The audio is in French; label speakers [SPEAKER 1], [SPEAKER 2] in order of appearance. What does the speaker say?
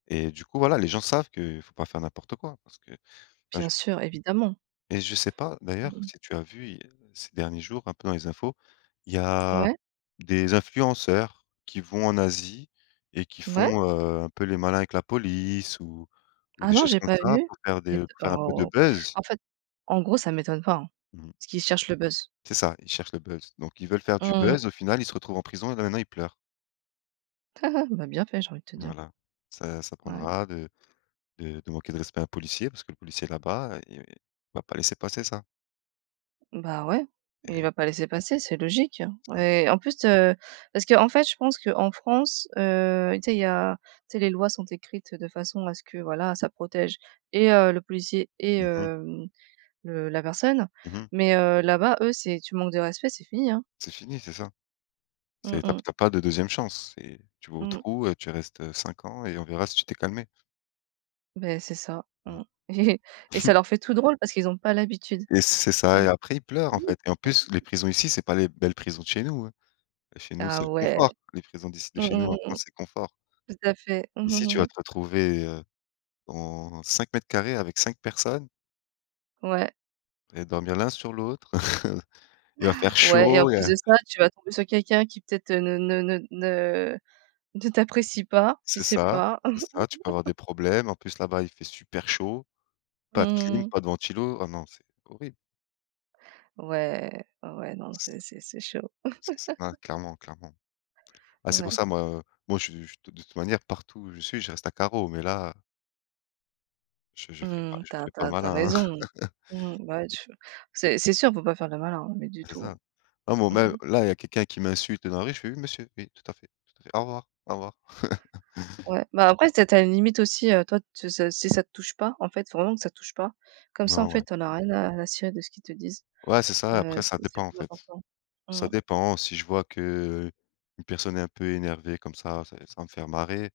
[SPEAKER 1] Et du coup, voilà, les gens savent que faut pas faire n'importe quoi, parce que, enfin,
[SPEAKER 2] Bien
[SPEAKER 1] j
[SPEAKER 2] sûr, évidemment.
[SPEAKER 1] et je sais pas,
[SPEAKER 2] Mmh
[SPEAKER 1] d'ailleurs,
[SPEAKER 2] mh.
[SPEAKER 1] si tu as vu, il y ces derniers jours, un peu, dans les infos, il y a
[SPEAKER 2] Ouais.
[SPEAKER 1] des influenceurs qui vont en Asie et qui
[SPEAKER 2] Ouais.
[SPEAKER 1] font, heu, un peu les malins avec la police ou ou
[SPEAKER 2] Ah,
[SPEAKER 1] des
[SPEAKER 2] non,
[SPEAKER 1] choses
[SPEAKER 2] j'ai
[SPEAKER 1] comme
[SPEAKER 2] pas
[SPEAKER 1] ça
[SPEAKER 2] vu!
[SPEAKER 1] pour faire
[SPEAKER 2] Mais
[SPEAKER 1] des pour faire un peu de
[SPEAKER 2] oh,
[SPEAKER 1] buzz.
[SPEAKER 2] en fait, en gros, ça ne m'étonne pas, hein,
[SPEAKER 1] Mmh mh.
[SPEAKER 2] parce qu'ils cherchent le buzz.
[SPEAKER 1] C'est ça, ils cherchent le buzz. Donc ils veulent faire du
[SPEAKER 2] Mmh mh.
[SPEAKER 1] buzz. Au final, ils se retrouvent en prison et là, maintenant, ils pleurent.
[SPEAKER 2] Ben, bien fait, j'ai envie de te dire.
[SPEAKER 1] Voilà. Ça ça
[SPEAKER 2] Ouais.
[SPEAKER 1] apprendra de de de manquer de respect à un policier parce que le policier, là-bas, i il va pas laisser passer ça
[SPEAKER 2] Ben, ouais.
[SPEAKER 1] et
[SPEAKER 2] Mais il
[SPEAKER 1] heu
[SPEAKER 2] va pas laisser passer, c'est logique, hein,
[SPEAKER 1] Enfin.
[SPEAKER 2] et en plus heu, parce qu'en fait je pense qu'en France, heu, tu sais, il y a tu sais, les lois sont écrites de façon à ce que, voilà, ça protège et heu, le policier et
[SPEAKER 1] Mmh mh.
[SPEAKER 2] hem, le la personne
[SPEAKER 1] Mmh mh.
[SPEAKER 2] mais heu, là-bas, eux, c'est tu manques de respect, c'est fini, hein.
[SPEAKER 1] C'est fini. C'est ça.
[SPEAKER 2] Mmh
[SPEAKER 1] C'est tu as
[SPEAKER 2] mh.
[SPEAKER 1] tu as pas de 2e chance. C'est: tu vas au
[SPEAKER 2] Mmh.
[SPEAKER 1] trou et tu restes, heu, 5 ans et on verra si tu t'es calmé.
[SPEAKER 2] Beh, c'est ça. Mmh
[SPEAKER 1] Mmh.
[SPEAKER 2] et ça leur fait tout drôle parce qu'ils ont pas l'habitude.
[SPEAKER 1] Et c'est
[SPEAKER 2] Tu
[SPEAKER 1] ça et
[SPEAKER 2] vois?
[SPEAKER 1] après, ils pleurent, en fait et en plus, les prisons, ici, c'est pas les belles prisons de chez nous, hein. Chez nous, c'est
[SPEAKER 2] Ah,
[SPEAKER 1] le
[SPEAKER 2] ouais.
[SPEAKER 1] confort. Les prisons d'ici, de
[SPEAKER 2] Mmh
[SPEAKER 1] chez nous,
[SPEAKER 2] mh,
[SPEAKER 1] en
[SPEAKER 2] mmh mh.
[SPEAKER 1] France, c'est confort.
[SPEAKER 2] Tout à fait. Mmh,
[SPEAKER 1] Ici, tu
[SPEAKER 2] mmh mh.
[SPEAKER 1] vas te retrouver, heu, dans 5 m2 avec 5 personnes
[SPEAKER 2] Ouais.
[SPEAKER 1] et dormir l'un sur l'autre. Il va faire
[SPEAKER 2] Ouais et en
[SPEAKER 1] chaud et
[SPEAKER 2] plus de
[SPEAKER 1] heu
[SPEAKER 2] ça, tu vas tomber sur quelqu'un qui, peut-être, ne ne ne ne ne t'apprécie pas. Tu
[SPEAKER 1] C'est
[SPEAKER 2] sais
[SPEAKER 1] ça.
[SPEAKER 2] pas.
[SPEAKER 1] C'est ça. Tu peux avoir des problèmes. En plus, là-bas, il fait super chaud,
[SPEAKER 2] Mmh,
[SPEAKER 1] pas de clim,
[SPEAKER 2] mmh mh.
[SPEAKER 1] pas de ventilo. Ah non, c'est horrible.
[SPEAKER 2] Ouais. Ouais, non,
[SPEAKER 1] C
[SPEAKER 2] c'est c'est c'est chaud.
[SPEAKER 1] C'est [unintelligible] clairement clairement. Ah, c'est pour
[SPEAKER 2] Ouais.
[SPEAKER 1] ça, moi, heu, moi, je je de toute manière, partout où je suis, je reste à carreau, mais là je je ferai pas
[SPEAKER 2] Mmh.
[SPEAKER 1] je
[SPEAKER 2] Tu as
[SPEAKER 1] ferai
[SPEAKER 2] tu
[SPEAKER 1] pas le
[SPEAKER 2] as tu as
[SPEAKER 1] malin, hein.
[SPEAKER 2] raison. Mmh, bah, ouais, tu c'est c'est sûr, faut pas faire le malin, hein, mais, du
[SPEAKER 1] C'est
[SPEAKER 2] tout,
[SPEAKER 1] ça. Non, bon,
[SPEAKER 2] hein. Mmh
[SPEAKER 1] même,
[SPEAKER 2] mh.
[SPEAKER 1] là, il y a quelqu'un qui m'insulte dans la rue, je fais: «Oui, Monsieur, oui, tout à fait, tout à fait, au revoir, au revoir».
[SPEAKER 2] Ouais. Ben,
[SPEAKER 1] Je
[SPEAKER 2] après, c'est tu as tu as une limite aussi. Heu, toi, tu s si ça te touche pas. En fait, faut vraiment que ça te touche pas. Comme ça, en
[SPEAKER 1] Nan,
[SPEAKER 2] fait,
[SPEAKER 1] ouais.
[SPEAKER 2] tu en as rien à à cirer de ce qu'ils te disent.
[SPEAKER 1] Ouais, c'est ça et
[SPEAKER 2] Heu,
[SPEAKER 1] après ça
[SPEAKER 2] c'est c'est
[SPEAKER 1] dépend, en
[SPEAKER 2] plus
[SPEAKER 1] fait.
[SPEAKER 2] important. Mmh.
[SPEAKER 1] Ça dépend. Si je vois que, heu, une personne est un peu énervée comme ça ça va me faire marrer,